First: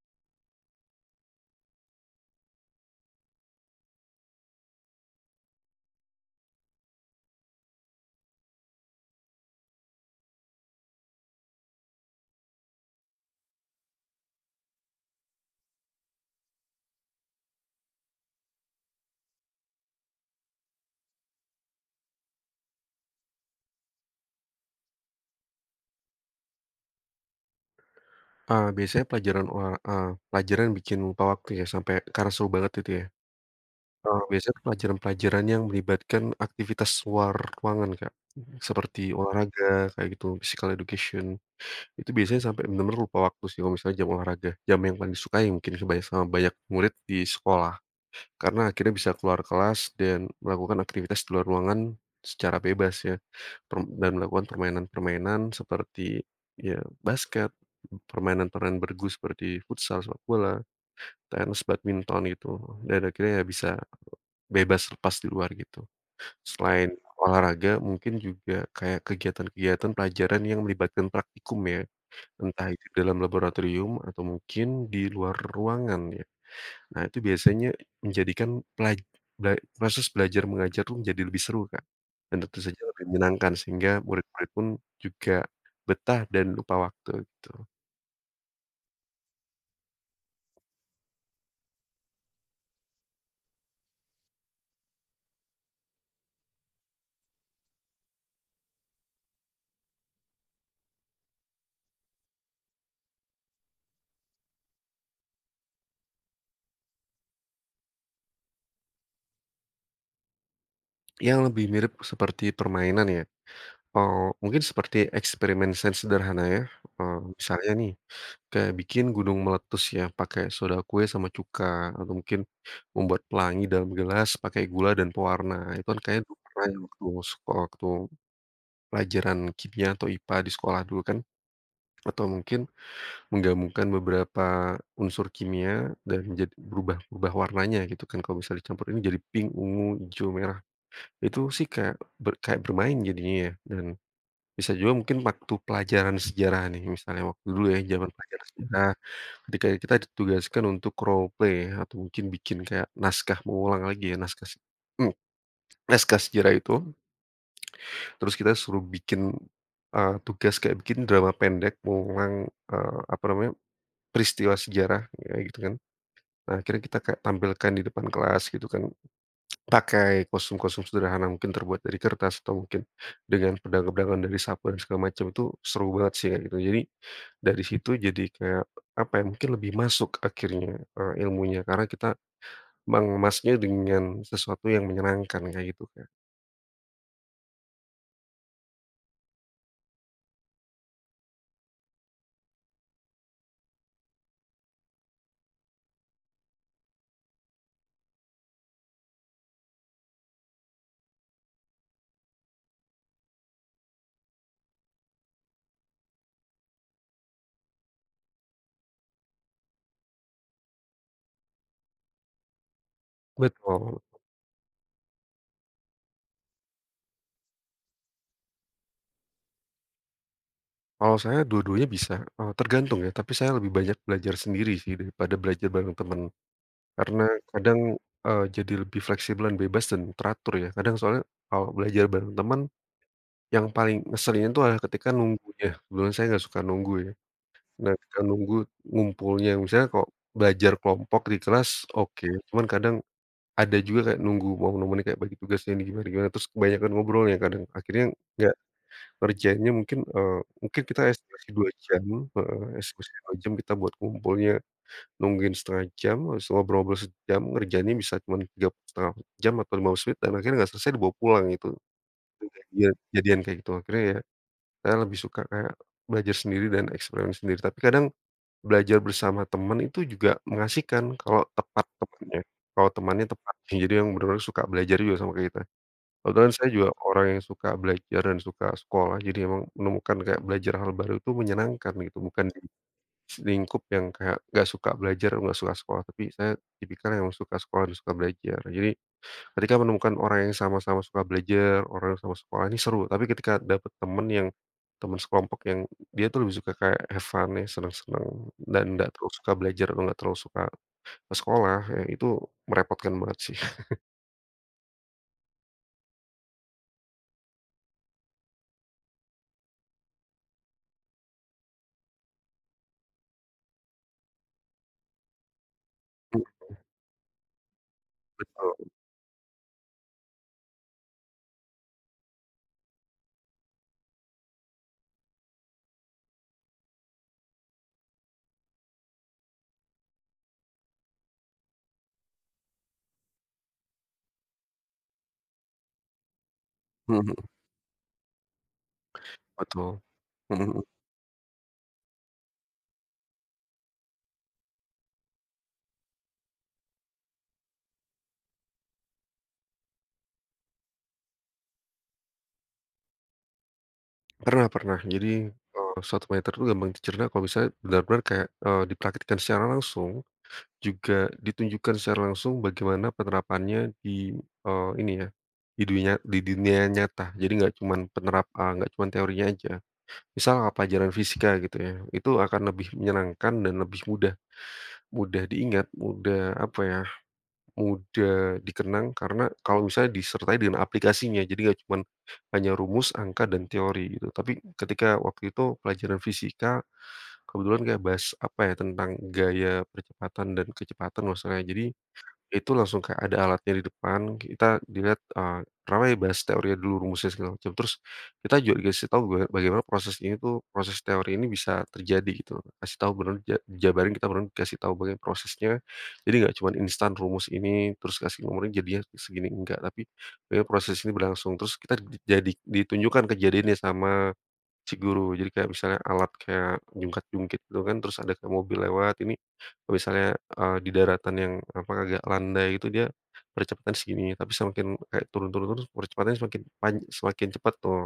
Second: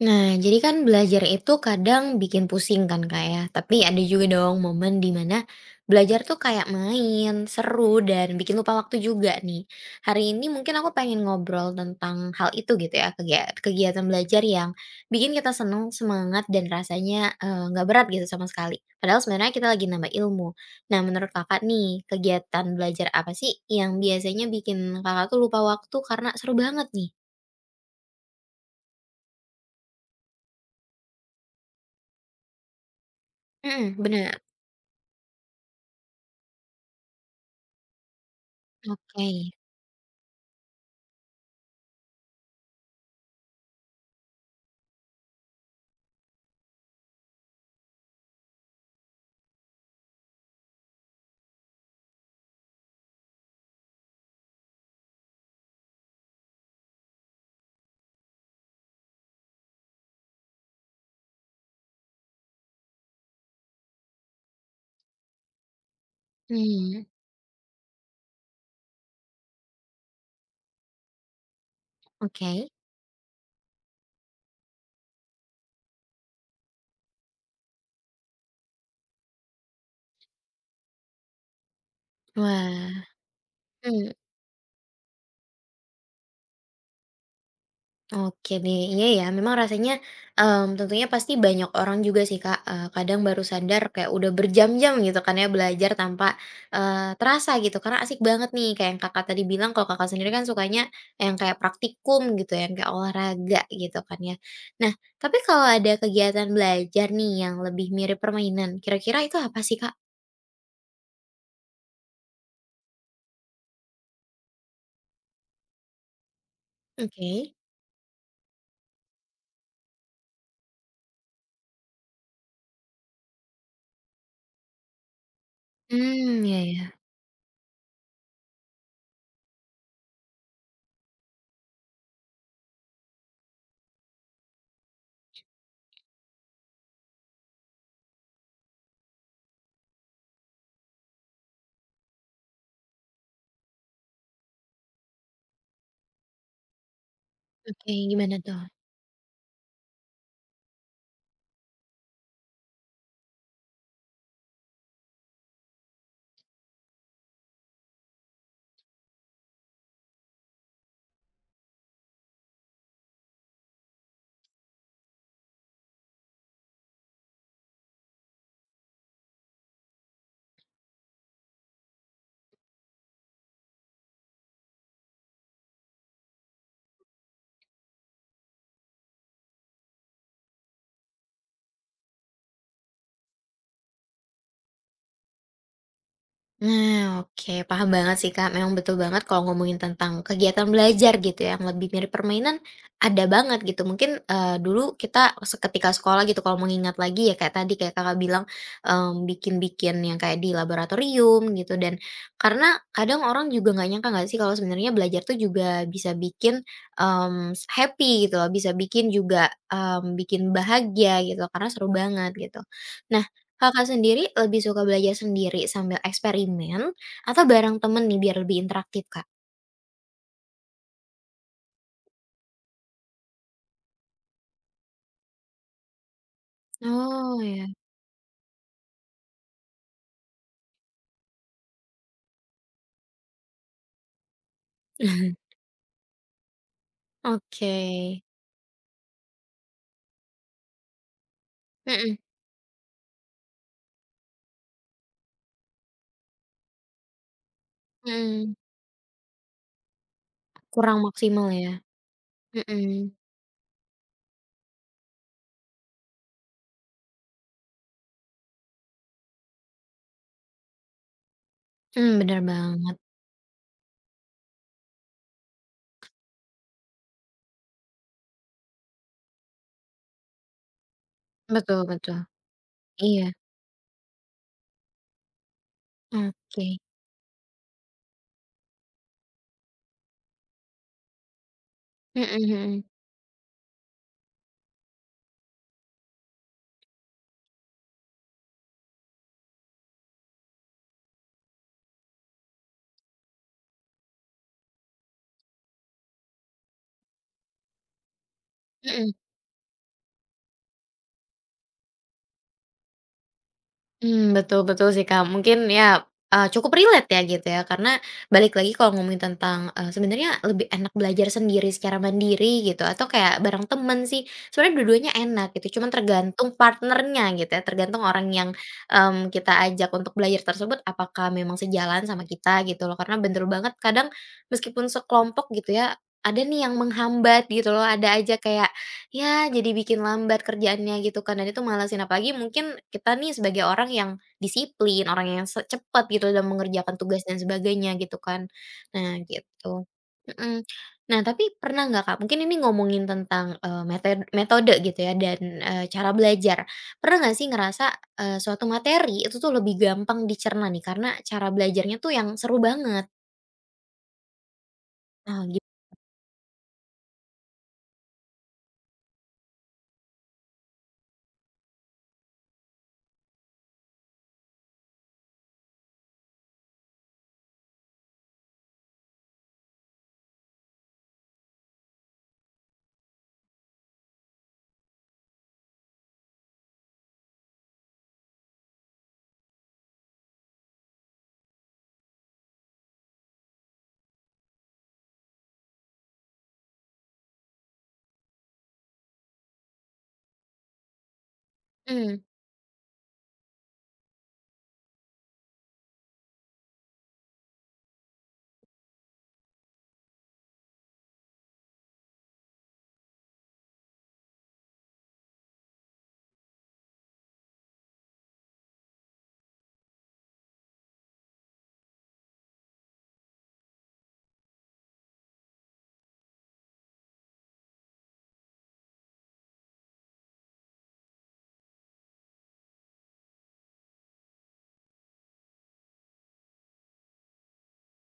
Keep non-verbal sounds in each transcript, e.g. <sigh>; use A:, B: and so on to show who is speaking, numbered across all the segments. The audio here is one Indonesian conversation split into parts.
A: Nah, jadi kan belajar itu kadang bikin pusing kan Kak ya, tapi ada juga dong momen dimana belajar tuh kayak main, seru, dan bikin lupa waktu juga nih. Hari ini mungkin aku pengen ngobrol tentang hal itu gitu ya, kegiatan belajar yang bikin kita seneng, semangat, dan rasanya nggak berat gitu sama sekali. Padahal sebenarnya kita lagi nambah ilmu. Nah, menurut kakak nih, kegiatan belajar apa sih yang biasanya bikin kakak tuh lupa waktu karena seru banget nih?
B: Biasanya pelajaran bikin lupa waktu ya, sampai karena seru banget itu ya.
A: Mm, bener.
B: Biasanya pelajaran-pelajaran yang melibatkan aktivitas luar ruangan, Kak, seperti
A: Oke.
B: olahraga kayak gitu, physical education. Itu biasanya sampai benar-benar lupa waktu sih kalau misalnya jam olahraga, jam yang paling disukai mungkin sebaya sama banyak murid di sekolah. Karena akhirnya bisa keluar kelas dan melakukan aktivitas di luar ruangan secara bebas ya, dan melakukan permainan-permainan seperti ya basket, permainan-permainan bergu seperti futsal, sepak bola, tenis, badminton gitu, dan akhirnya ya bisa bebas lepas di luar gitu. Selain
A: Hmm.
B: Mhm. olahraga mungkin juga kayak kegiatan-kegiatan pelajaran yang melibatkan praktikum ya,
A: Oke.
B: entah itu dalam laboratorium atau mungkin di luar ruangan ya. Nah, itu biasanya menjadikan pelaj bela proses belajar mengajar tuh menjadi lebih seru, Kak, dan tentu saja lebih
A: Wah,
B: menyenangkan sehingga
A: mmm,
B: murid-murid pun juga betah dan lupa waktu, gitu.
A: oke deh. Iya ya, memang rasanya tentunya pasti banyak orang juga sih, Kak, kadang baru sadar kayak udah berjam-jam gitu kan ya belajar tanpa terasa gitu, karena asik banget nih kayak yang Kakak tadi bilang kalau Kakak sendiri kan sukanya yang kayak praktikum gitu, yang kayak olahraga gitu kan ya. Nah, tapi kalau ada kegiatan belajar nih yang lebih mirip permainan, kira-kira itu apa sih, Kak?
B: Yang lebih mirip seperti permainan ya, mungkin seperti eksperimen sains sederhana ya,
A: Oke.
B: misalnya nih, kayak bikin gunung meletus ya pakai soda kue sama cuka, atau mungkin membuat pelangi dalam gelas pakai gula dan pewarna. Itu kan kayak dulu
A: Hmm, iya
B: pernah ya
A: ya.
B: waktu waktu Pelajaran kimia atau IPA di sekolah dulu kan, atau mungkin menggabungkan beberapa unsur kimia dan jad berubah berubah warnanya gitu kan, kalau misalnya dicampur ini jadi pink, ungu, hijau, merah. Itu sih kayak bermain jadinya ya, dan bisa juga mungkin waktu pelajaran sejarah nih, misalnya waktu dulu ya
A: Oke,
B: zaman
A: gimana
B: pelajaran
A: tuh?
B: sejarah ketika kita ditugaskan untuk role play, atau mungkin bikin kayak naskah mengulang lagi ya, naskah se <clears throat> naskah sejarah itu. Terus kita suruh bikin, tugas kayak bikin drama pendek mengulang, apa namanya, peristiwa sejarah kayak gitu kan. Nah, akhirnya kita kayak tampilkan di depan kelas gitu kan, pakai kostum-kostum sederhana mungkin terbuat dari kertas, atau mungkin dengan pedang-pedangan dari sapu dan segala macam. Itu seru banget sih kayak gitu. Jadi dari situ jadi kayak, apa ya, mungkin lebih masuk akhirnya, ilmunya, karena kita mengemasnya dengan sesuatu yang menyenangkan kayak gitu, Kak.
A: Nah, oke, paham banget sih, Kak. Memang betul banget kalau ngomongin tentang kegiatan belajar gitu ya, yang lebih mirip permainan ada banget gitu. Mungkin dulu kita seketika sekolah gitu kalau mengingat lagi ya kayak tadi kayak Kakak bilang bikin-bikin yang kayak di laboratorium gitu dan karena kadang orang juga nggak nyangka nggak sih kalau sebenarnya belajar tuh juga bisa bikin happy gitu loh, bisa bikin juga bikin bahagia gitu karena seru banget gitu. Nah, Kakak
B: Betul.
A: sendiri lebih suka belajar sendiri sambil eksperimen atau bareng temen nih biar lebih interaktif, Kak?
B: Kalau saya dua-duanya bisa, tergantung ya, tapi saya lebih banyak belajar sendiri sih daripada belajar bareng teman. Karena
A: Oh ya.
B: kadang, jadi lebih fleksibel dan bebas dan teratur ya. Kadang soalnya kalau belajar bareng teman, yang paling ngeselinnya itu adalah ketika
A: <laughs>
B: nunggunya. Kebetulan saya nggak suka nunggu ya.
A: Oke.
B: Nah, ketika nunggu ngumpulnya, misalnya kalau belajar kelompok di kelas
A: Mhm
B: oke, cuman kadang ada juga kayak nunggu momen-momennya kayak bagi tugasnya ini gimana gimana, terus kebanyakan ngobrolnya kadang akhirnya
A: mhm.
B: nggak. Kerjanya mungkin,
A: Kurang
B: kita
A: maksimal
B: estimasi dua
A: ya?
B: jam heeh, estimasi
A: Mhm.
B: 2 jam kita buat ngumpulnya, nungguin 30 menit, habis itu ngobrol-ngobrol sejam, ngerjainnya bisa cuman 3,5 jam atau 15 menit, dan akhirnya nggak selesai dibawa pulang itu.
A: Mmm, bener
B: Iya,
A: banget.
B: kejadian kayak gitu. Akhirnya ya saya lebih suka kayak belajar sendiri dan eksperimen sendiri. Tapi kadang belajar bersama teman itu juga mengasihkan kalau
A: Betul
B: tepat
A: betul.
B: temannya, kalau
A: Iya.
B: temannya tepat. <laughs> Jadi yang bener-bener suka belajar juga sama kayak kita. Kebetulan saya
A: Oke.
B: juga orang yang suka belajar dan suka sekolah, jadi emang menemukan kayak belajar hal baru itu menyenangkan gitu,
A: Mhm
B: bukan di
A: mhm.
B: lingkup yang kayak nggak suka belajar, nggak suka sekolah, tapi saya tipikal yang suka sekolah dan suka belajar. Jadi ketika menemukan orang yang sama-sama suka belajar, orang yang sama sekolah ini seru, tapi ketika dapet temen yang teman sekelompok yang dia tuh lebih suka kayak have fun ya, seneng-seneng dan
A: Mhm.
B: nggak terlalu suka belajar atau nggak terlalu suka ke sekolah, ya itu merepotkan banget sih. <laughs>
A: Hmm, betul betul sih, Kak. Mungkin ya, cukup relate ya gitu ya, karena balik lagi kalau ngomongin tentang, sebenarnya lebih enak belajar sendiri secara mandiri gitu atau kayak bareng temen sih, sebenarnya dua-duanya enak gitu, cuman tergantung partnernya gitu ya, tergantung orang yang,
B: Betul.
A: mmm, kita ajak untuk belajar tersebut apakah memang sejalan sama kita gitu loh. Karena bener banget kadang meskipun sekelompok gitu ya, ada nih yang menghambat gitu loh, ada aja kayak ya, jadi bikin lambat kerjaannya gitu kan, dan itu malesin. Apalagi mungkin kita nih sebagai orang yang disiplin, orang yang se cepat gitu dalam mengerjakan
B: Mhm
A: tugas
B: mhm,
A: dan sebagainya gitu kan. Nah gitu,
B: betul. <laughs>
A: mhm.
B: Mhm mhm.
A: Nah tapi pernah nggak, Kak, mungkin ini ngomongin tentang, eee, mete metode gitu ya dan cara belajar. Pernah nggak sih ngerasa suatu materi itu tuh lebih gampang dicerna nih karena cara belajarnya tuh yang seru banget?
B: Pernah pernah.
A: Nah
B: Jadi,
A: gitu,
B: suatu materi itu gampang dicerna kalau bisa benar-benar kayak, dipraktikkan secara langsung, juga ditunjukkan secara langsung bagaimana penerapannya di, ini ya, di dunia nyata. Jadi nggak cuman teorinya aja. Misal pelajaran fisika gitu ya, itu akan lebih menyenangkan dan lebih mudah mudah diingat, mudah apa ya, mudah dikenang, karena kalau misalnya disertai dengan aplikasinya, jadi nggak cuman hanya rumus, angka, dan teori gitu. Tapi ketika waktu itu pelajaran fisika, kebetulan kayak bahas apa ya, tentang gaya percepatan dan kecepatan kalau ya. Jadi
A: mmm,
B: itu langsung kayak ada alatnya di depan, kita dilihat, pertama ya bahas teorinya dulu, rumusnya segala macam, terus kita juga dikasih tahu bagaimana proses ini tuh, proses teori ini bisa terjadi gitu loh, kasih tahu beneran dijabarin, kita beneran kasih tahu bagaimana prosesnya. Jadi nggak cuman instan rumus ini, terus kasih nomornya jadinya segini, enggak, tapi bagaimana proses ini berlangsung, terus kita di jadi ditunjukkan kejadiannya sama ciguru. Jadi kayak misalnya alat kayak jungkat-jungkit gitu kan, terus ada kayak mobil lewat, ini kalau misalnya, di daratan yang apa, agak landai itu dia percepatan segini, tapi semakin kayak turun turun terus percepatannya semakin cepat tuh,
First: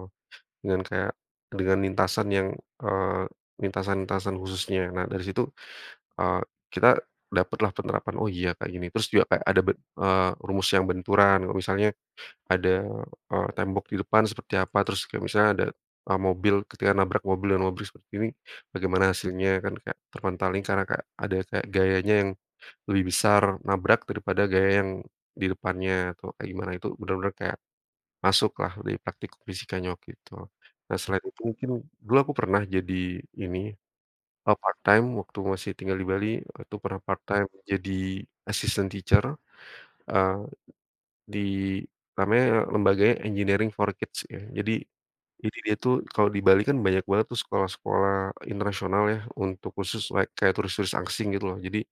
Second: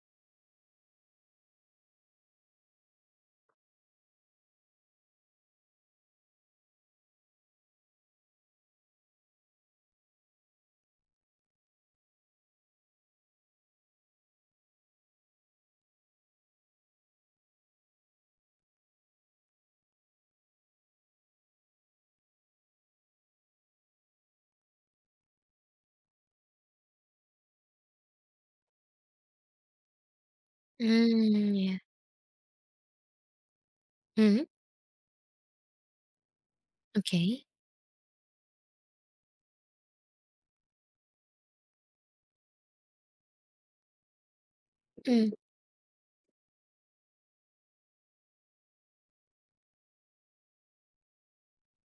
B: dengan kayak dengan lintasan yang, eee, lintasan-lintasan khususnya. Nah dari situ, eee, kita dapatlah penerapan, oh iya kayak gini. Terus juga kayak ada rumus yang benturan, kalau misalnya ada, tembok di depan seperti apa, terus kayak misalnya ada, mobil ketika nabrak mobil dan mobil seperti ini, bagaimana hasilnya kan kayak terpentalnya karena kayak ada kayak gayanya yang lebih besar nabrak daripada gaya yang di depannya, atau kayak gimana itu benar-benar kayak masuk lah di praktikum fisikanya waktu itu. Nah selain itu
A: mmm,
B: mungkin
A: ya.
B: dulu aku pernah jadi ini,
A: Mhm,
B: part-time waktu masih tinggal di Bali, itu pernah
A: oke.
B: part-time jadi assistant teacher, di namanya lembaganya Engineering for Kids ya. Jadi
A: Mhm,
B: jadi dia tuh kalau di Bali kan banyak banget tuh sekolah-sekolah internasional ya, untuk khusus like kayak turis-turis asing gitu loh. Jadi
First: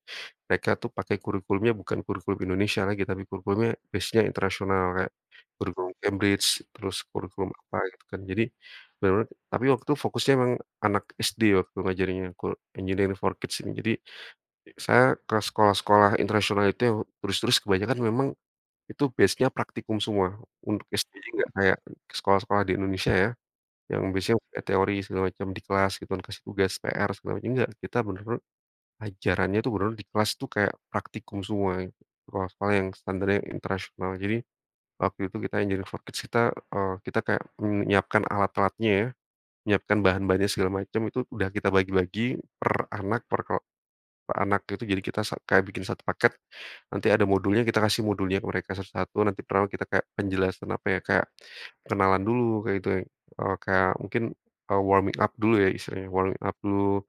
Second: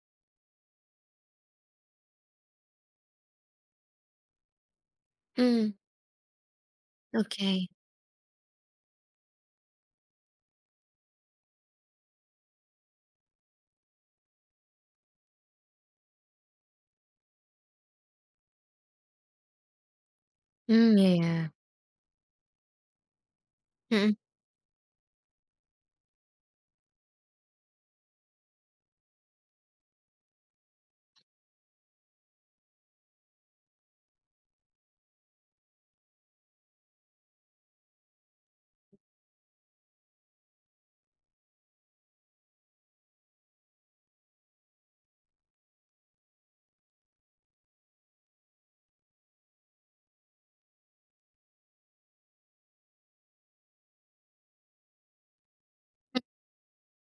B: mereka tuh pakai kurikulumnya bukan kurikulum Indonesia lagi, tapi kurikulumnya base-nya internasional, kayak
A: mmm,
B: kurikulum Cambridge, terus kurikulum
A: oke.
B: apa gitu kan. Jadi benar bener tapi waktu itu fokusnya emang anak SD waktu ngajarinnya ku Engineering for Kids ini. Jadi saya ke sekolah-sekolah internasional itu, yang turis-turis kebanyakan, memang itu base-nya praktikum semua, untuk
A: Mmm, iya
B: SD, jadi nggak
A: ya.
B: kayak sekolah-sekolah di Indonesia ya, yang
A: Mhm
B: biasanya udah teori segala macam di kelas gitu kan, kasih tugas PR segala macam, nggak, kita bener-bener ajarannya tuh bener-bener di kelas tuh kayak praktikum semua gitu. Sekolah-sekolah yang standarnya internasional. Jadi, waktu itu kita Engineering for Kids kita, kita kayak menyiapkan alat-alatnya ya, menyiapkan bahan-bahannya segala macam, itu udah kita bagi-bagi per anak, per kela anak itu jadi kita kayak bikin satu paket, nanti ada modulnya kita kasih modulnya ke mereka satu-satu, nanti pertama kita kayak penjelasan apa ya, kayak kenalan dulu kayak itu ya. Eh, kayak mungkin, warming up dulu ya istilahnya,
A: mhm.
B: warming up dulu,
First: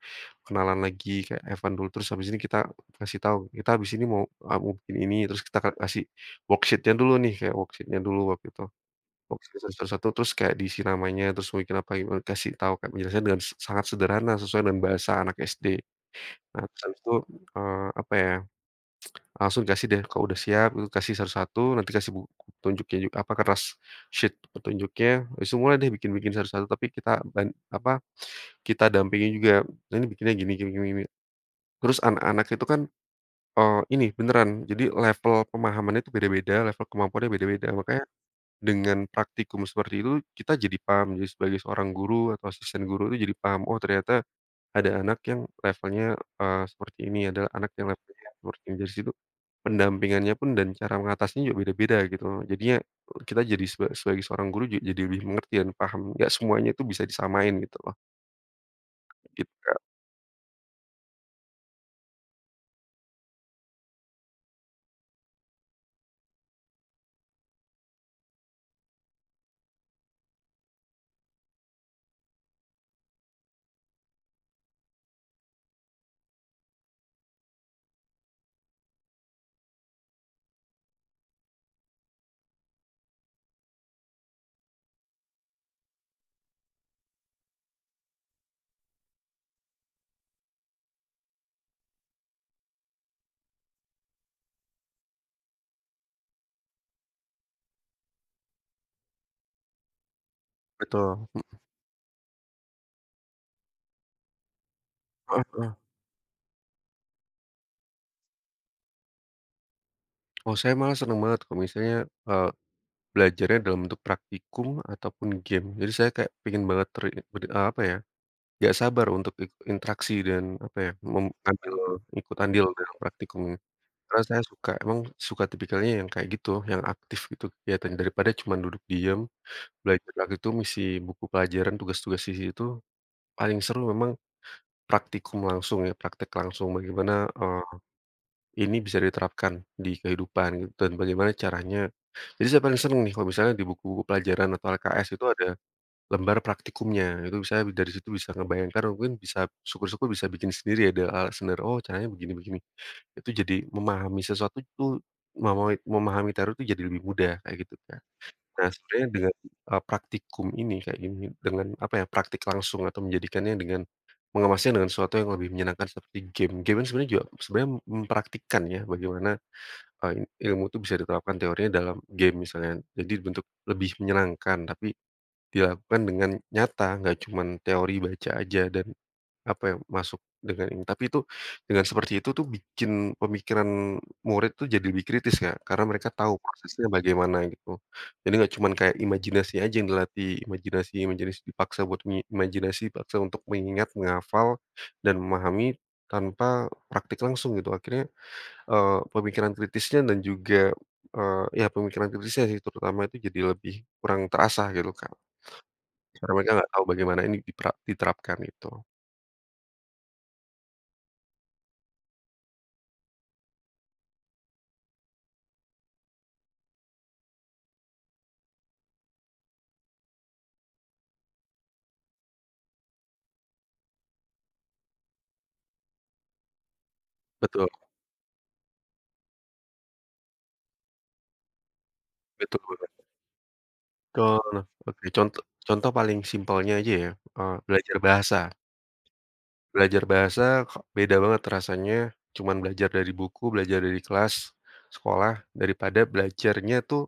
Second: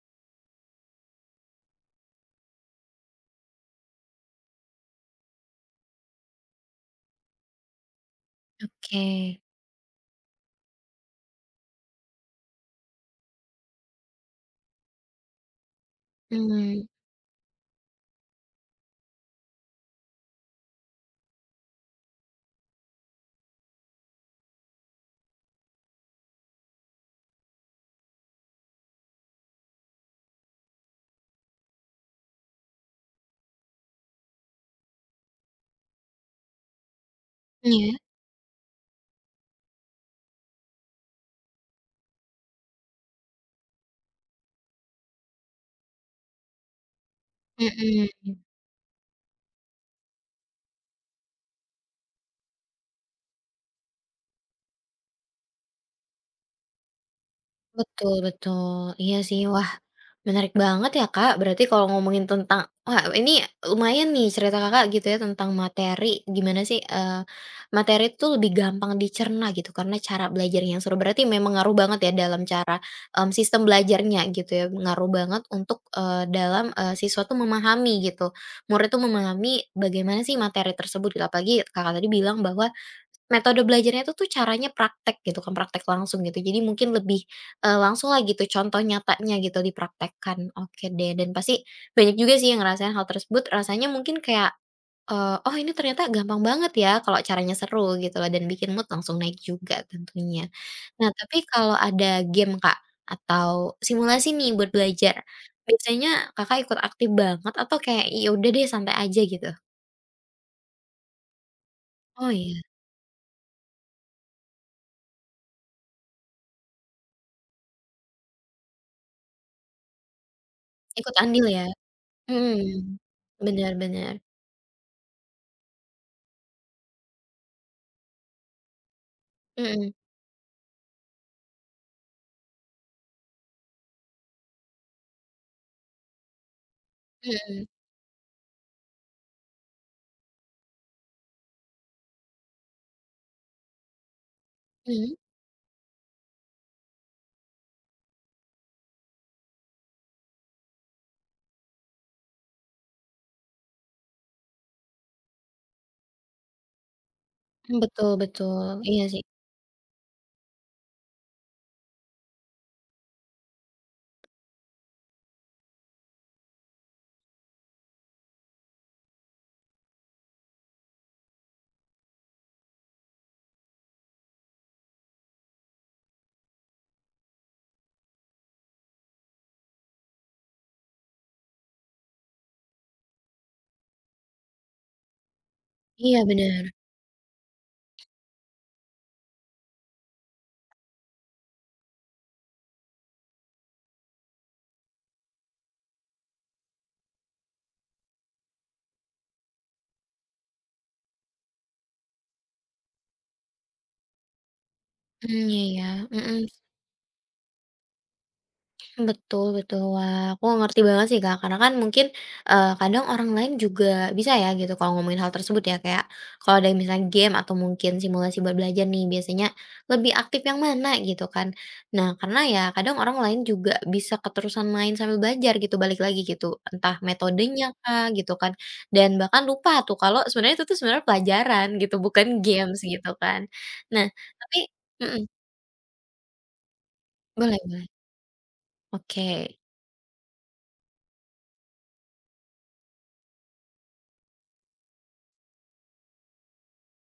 B: kenalan lagi, kayak Evan dulu, terus habis ini kita kasih tahu, "Kita habis ini mau, mau bikin ini," terus kita ka kasih worksheet dulu nih, kayak worksheet dulu waktu itu.
A: Oke.
B: Worksheet satu-satu, terus kayak diisi namanya, terus mau bikin apa, gimana, kasih tahu, kayak penjelasannya dengan sangat sederhana sesuai dengan bahasa anak SD. Nah, terus
A: Mmm,
B: habis itu, apa ya, langsung dikasih deh, kalau udah siap itu kasih satu-satu, nanti kasih petunjuknya kertas sheet petunjuknya, habis itu mulai deh bikin-bikin satu-satu, tapi apa, kita dampingin juga, "Nah, ini bikinnya gini gini gini gini." Terus anak-anak itu kan, ini beneran, jadi level pemahamannya itu beda-beda, level kemampuannya beda-beda,
A: iya,
B: makanya dengan praktikum seperti itu kita jadi paham, jadi sebagai seorang guru atau asisten guru itu jadi paham, "Oh, ternyata ada anak yang levelnya, seperti ini, ada anak yang levelnya
A: mhm.
B: seperti ini." Dari situ pendampingannya pun dan cara mengatasinya juga beda-beda gitu loh. Jadinya kita jadi sebagai seorang guru jadi lebih mengerti dan paham, nggak semuanya itu bisa disamain gitu loh,
A: Betul betul. Iya sih.
B: gitu,
A: Wah,
B: Kak.
A: menarik banget ya, Kak. Berarti kalau ngomongin tentang wah, ini lumayan nih cerita Kakak gitu ya tentang materi, gimana sih, materi itu lebih gampang dicerna gitu karena cara belajarnya yang seru. Berarti memang ngaruh banget ya dalam cara, sistem belajarnya gitu ya, ngaruh banget untuk, siswa tuh memahami gitu, murid tuh memahami bagaimana sih materi tersebut gitu. Apalagi Kakak tadi bilang bahwa metode belajarnya itu tuh caranya praktek gitu kan, praktek langsung gitu. Jadi mungkin lebih langsung lah gitu contoh nyatanya gitu dipraktekkan. Oke deh, dan pasti banyak juga sih yang ngerasain hal tersebut, rasanya mungkin kayak, "Oh ini ternyata gampang banget ya kalau caranya seru," gitu loh, dan bikin mood langsung naik juga tentunya. Nah
B: Betul, mhm,
A: tapi kalau ada game Kak, atau simulasi nih buat belajar,
B: heeh heeh.
A: biasanya Kakak ikut aktif banget atau kayak, "Ya udah deh santai aja," gitu?
B: Oh, saya malah seneng banget kalau misalnya,
A: Oh
B: eee,
A: iya,
B: belajarnya dalam bentuk praktikum ataupun game. Jadi saya kayak pengen banget apa ya, nggak sabar untuk interaksi dan apa ya,
A: ikut andil ya?
B: ambil ikut andil dalam
A: Mhm,
B: praktikum.
A: bener bener.
B: Karena saya suka, emang suka tipikalnya yang kayak gitu, yang aktif gitu kegiatan, daripada cuman duduk diem,
A: Mhm
B: belajar lagi tuh ngisi buku pelajaran, tugas-tugas isi itu, paling seru memang praktikum langsung ya, praktek langsung bagaimana,
A: mhm
B: ini bisa diterapkan di kehidupan gitu dan bagaimana caranya. Jadi saya paling seneng nih kalau misalnya di buku-buku pelajaran atau LKS itu ada lembar praktikumnya, itu saya dari situ bisa ngebayangkan, mungkin bisa syukur-syukur bisa bikin sendiri ya, ada alat sendiri, oh caranya begini begini. Itu jadi memahami sesuatu tuh memahami memahami teror itu jadi lebih mudah kayak gitu
A: mhm,
B: kan.
A: betul betul,
B: Nah
A: iya
B: sebenarnya
A: sih,
B: dengan, praktikum ini kayak gini dengan apa ya, praktik langsung atau menjadikannya dengan mengemasnya dengan sesuatu yang lebih menyenangkan seperti game. Game kan sebenarnya juga sebenarnya mempraktikkan ya bagaimana, ilmu itu bisa diterapkan teorinya dalam game misalnya. Jadi bentuk lebih menyenangkan tapi dilakukan dengan nyata, nggak cuman teori baca aja dan apa ya masuk dengan ini, tapi itu dengan seperti itu tuh bikin pemikiran murid tuh jadi lebih kritis, Kak, karena mereka
A: iya
B: tahu
A: bener,
B: prosesnya bagaimana gitu. Jadi nggak cuman kayak imajinasi aja yang dilatih, imajinasi imajinasi dipaksa buat mi imajinasi dipaksa untuk mengingat, menghafal, dan memahami tanpa praktik langsung gitu. Akhirnya, pemikiran kritisnya dan juga, ya pemikiran kritisnya sih terutama itu jadi lebih kurang terasah gitu, Kak,
A: mmm, iya ya,
B: karena mereka
A: mhm.
B: nggak tahu bagaimana ini dipra diterapkan gitu.
A: Betul betul. Wah, aku ngerti banget sih, Kak, karena kan mungkin, kadang orang lain juga bisa ya gitu kalau ngomongin hal tersebut ya, kayak kalau ada misalnya game atau mungkin simulasi buat belajar nih, biasanya lebih aktif yang mana gitu kan. Nah, karena ya kadang orang lain juga bisa keterusan main sambil belajar gitu, balik lagi gitu, entah metodenya
B: Betul
A: kah gitu kan, dan bahkan lupa tuh kalau sebenarnya itu tuh sebenarnya pelajaran gitu, bukan
B: betul.
A: games gitu kan. Nah,
B: Betul,
A: tapi
B: oke,
A: mhm,
B: contoh contoh paling simpelnya aja ya,
A: boleh boleh.
B: belajar bahasa.
A: Oke.
B: Belajar bahasa beda banget rasanya cuman belajar dari buku, belajar dari kelas sekolah, daripada belajarnya tuh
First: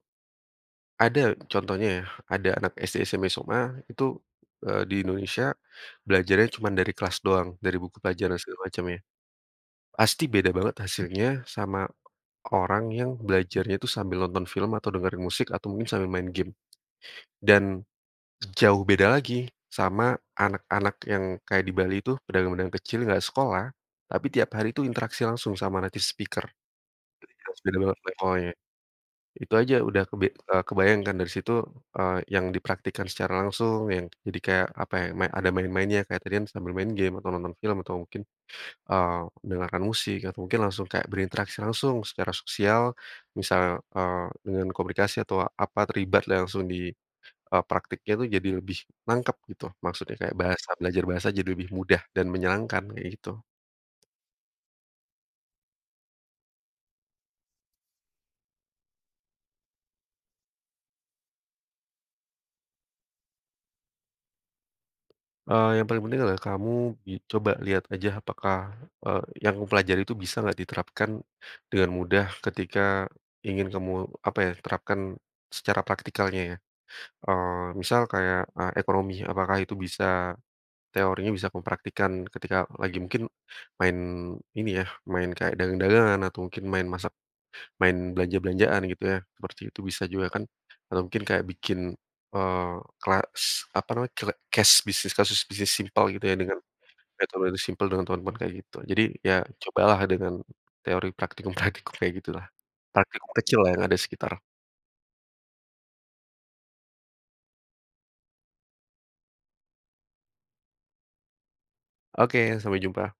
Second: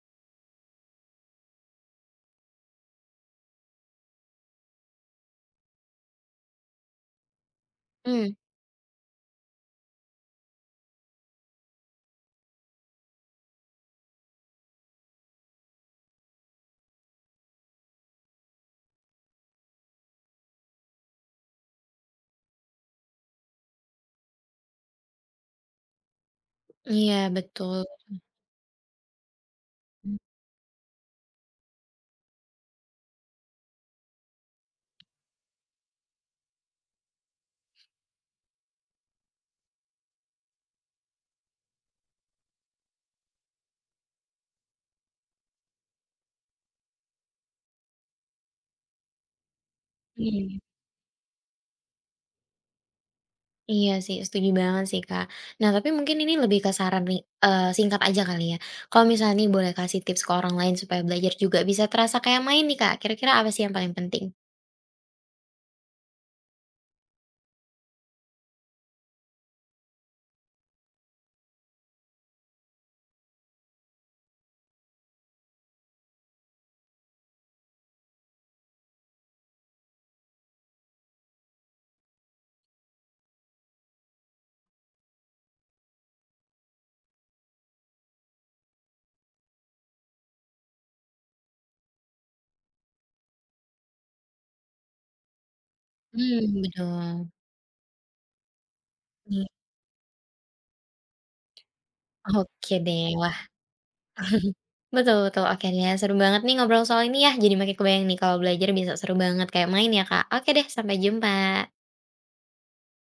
B: ada contohnya ya, ada anak SD, SMP, SMA itu, di Indonesia belajarnya cuman dari kelas doang, dari buku
A: Hmm,
B: pelajaran segala macam ya. Pasti beda banget hasilnya sama orang yang belajarnya itu sambil nonton film atau dengerin musik atau mungkin sambil main game, dan jauh beda lagi sama anak-anak yang kayak di Bali itu, pedagang-pedagang kecil nggak sekolah, tapi tiap hari itu interaksi langsung sama native speaker.
A: iya
B: Jelas
A: betul.
B: beda banget levelnya. Itu aja udah
A: Mmm,
B: kebayang kan dari situ, yang dipraktikkan secara langsung, yang jadi kayak apa ya, main ada main-mainnya kayak tadi kan sambil main game atau nonton film atau mungkin, eee, mendengarkan musik atau mungkin langsung kayak berinteraksi langsung secara sosial, misal, dengan komunikasi atau apa, terlibat langsung di praktiknya tuh jadi lebih nangkep gitu, maksudnya
A: iya
B: kayak
A: iya.
B: belajar bahasa jadi lebih mudah dan menyenangkan kayak gitu.
A: Iya sih, setuju banget sih, Kak. Nah, tapi mungkin ini lebih ke saran nih, singkat aja kali ya. Kalau misalnya nih boleh kasih tips ke orang lain supaya belajar juga bisa terasa kayak main nih, Kak, kira-kira apa sih yang paling penting?
B: Yang paling penting adalah kamu coba lihat aja apakah, yang kamu pelajari itu bisa nggak diterapkan dengan mudah ketika ingin kamu, apa ya, terapkan secara praktikalnya ya. Misal kayak, ekonomi, apakah itu bisa teorinya bisa kamu praktikkan ketika lagi mungkin main ini ya, main kayak dagang-dagangan atau mungkin main masak, main belanja-belanjaan gitu ya, seperti itu bisa juga kan, atau mungkin kayak bikin, eee, kelas apa namanya, kele case bisnis kasus bisnis simpel gitu ya
A: Hmm
B: dengan
A: betul.
B: metode simpel dengan teman-teman kayak gitu. Jadi ya
A: Iya,
B: cobalah dengan teori praktikum-praktikum kayak gitulah,
A: oke deh.
B: praktikum
A: Wah,
B: kecil lah yang ada sekitar.
A: betul betul. Oke deh, seru banget nih ngobrol soal ini ya, jadi makin kebayang nih kalau belajar bisa seru banget kayak main ya, Kak. Oke deh, sampai jumpa.
B: Oke, sampai jumpa.